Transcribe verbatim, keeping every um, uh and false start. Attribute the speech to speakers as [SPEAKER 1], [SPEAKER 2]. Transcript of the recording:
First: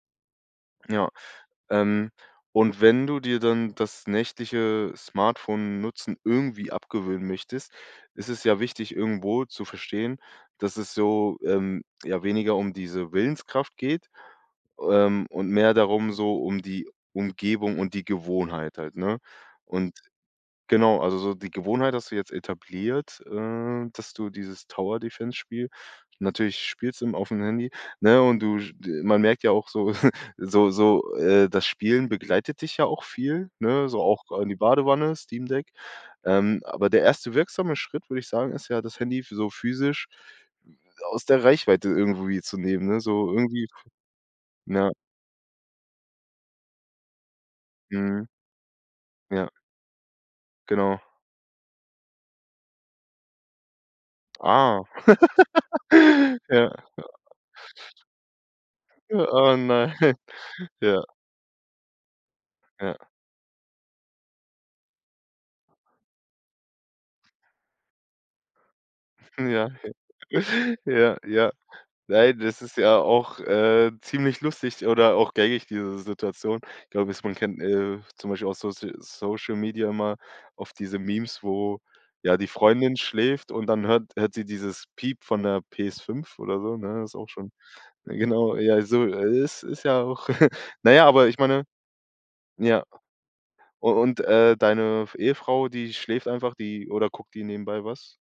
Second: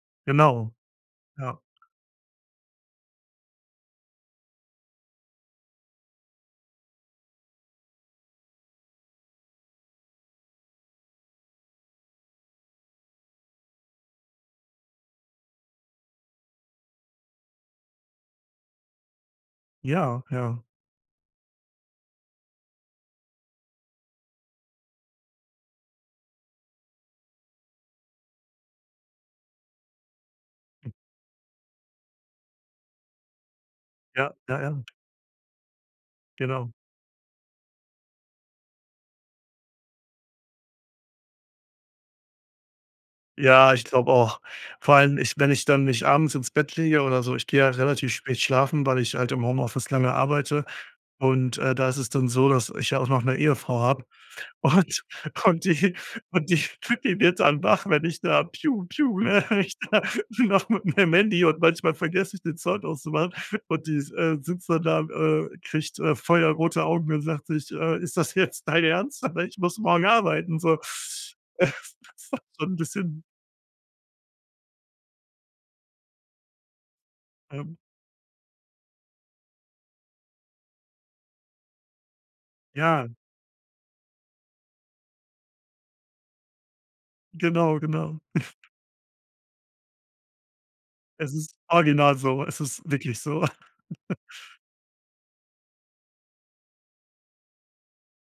[SPEAKER 1] Genau.
[SPEAKER 2] Ja,
[SPEAKER 1] Ja.
[SPEAKER 2] ähm, und wenn du dir dann das nächtliche Smartphone-Nutzen irgendwie abgewöhnen möchtest, ist es ja wichtig irgendwo zu verstehen, dass es so, ähm, ja, weniger um diese Willenskraft geht, ähm, und mehr darum so um die Umgebung und die Gewohnheit halt, ne, und
[SPEAKER 1] Ja, ja.
[SPEAKER 2] genau, also, so die Gewohnheit hast du jetzt etabliert, äh, dass du dieses Tower-Defense Spiel, natürlich spielst im auf'm Handy, ne, und du, sch d man merkt ja auch so so so, äh, das Spielen begleitet dich ja auch viel, ne, so auch
[SPEAKER 1] Ja,
[SPEAKER 2] in die
[SPEAKER 1] ja, ja.
[SPEAKER 2] Badewanne, Steam-Deck, ähm,
[SPEAKER 1] Genau.
[SPEAKER 2] aber der erste wirksame Schritt, würde ich sagen, ist ja, das Handy so physisch aus der Reichweite irgendwie zu nehmen, ne, so irgendwie
[SPEAKER 1] Ja, ich glaube auch.
[SPEAKER 2] ja.
[SPEAKER 1] Vor allem, ich wenn ich dann mich abends ins Bett lege oder so, ich gehe ja relativ
[SPEAKER 2] Mhm.
[SPEAKER 1] spät schlafen, weil ich halt im
[SPEAKER 2] Ja.
[SPEAKER 1] Homeoffice lange arbeite
[SPEAKER 2] Genau.
[SPEAKER 1] und, äh, da ist es dann so, dass ich ja auch noch 'ne Ehefrau habe
[SPEAKER 2] Ah.
[SPEAKER 1] und und die
[SPEAKER 2] Ja,
[SPEAKER 1] und die
[SPEAKER 2] ja.
[SPEAKER 1] Püppi wird dann wach, wenn ich da,, ne,
[SPEAKER 2] Ja, oh
[SPEAKER 1] wenn ich
[SPEAKER 2] nein.
[SPEAKER 1] da noch mit
[SPEAKER 2] Ja.
[SPEAKER 1] meinem Handy und manchmal vergesse ich, den Sound
[SPEAKER 2] Ja.
[SPEAKER 1] auszumachen und die s äh, sitzt dann da, äh, kriegt, äh, feuerrote Augen und sagt sich, äh: „Ist das jetzt dein Ernst? Dann, ne,
[SPEAKER 2] Mhm,
[SPEAKER 1] ich
[SPEAKER 2] ja,
[SPEAKER 1] muss
[SPEAKER 2] okay.
[SPEAKER 1] morgen arbeiten“, so.
[SPEAKER 2] Ja, ja.
[SPEAKER 1] Das
[SPEAKER 2] Nein,
[SPEAKER 1] war
[SPEAKER 2] das
[SPEAKER 1] schon
[SPEAKER 2] ist
[SPEAKER 1] 'n
[SPEAKER 2] ja
[SPEAKER 1] bisschen
[SPEAKER 2] auch, äh, ziemlich lustig oder auch gängig diese Situation. Ich glaube es man kennt,
[SPEAKER 1] Ähm.
[SPEAKER 2] äh, zum Beispiel aus Social Social Media immer auf diese Memes, wo, ja, die Freundin
[SPEAKER 1] Ja.
[SPEAKER 2] schläft und dann hört hört sie dieses Piep von 'ner PS5 oder so, ne, ist auch schon
[SPEAKER 1] Genau,
[SPEAKER 2] ja,
[SPEAKER 1] genau.
[SPEAKER 2] genau, ja, so ist ist ja auch na ja, aber
[SPEAKER 1] Es
[SPEAKER 2] ich
[SPEAKER 1] ist
[SPEAKER 2] meine
[SPEAKER 1] original so, es ist
[SPEAKER 2] ja.
[SPEAKER 1] wirklich so.
[SPEAKER 2] U und, äh, deine f Ehefrau, die schläft einfach, die oder guckt die nebenbei was?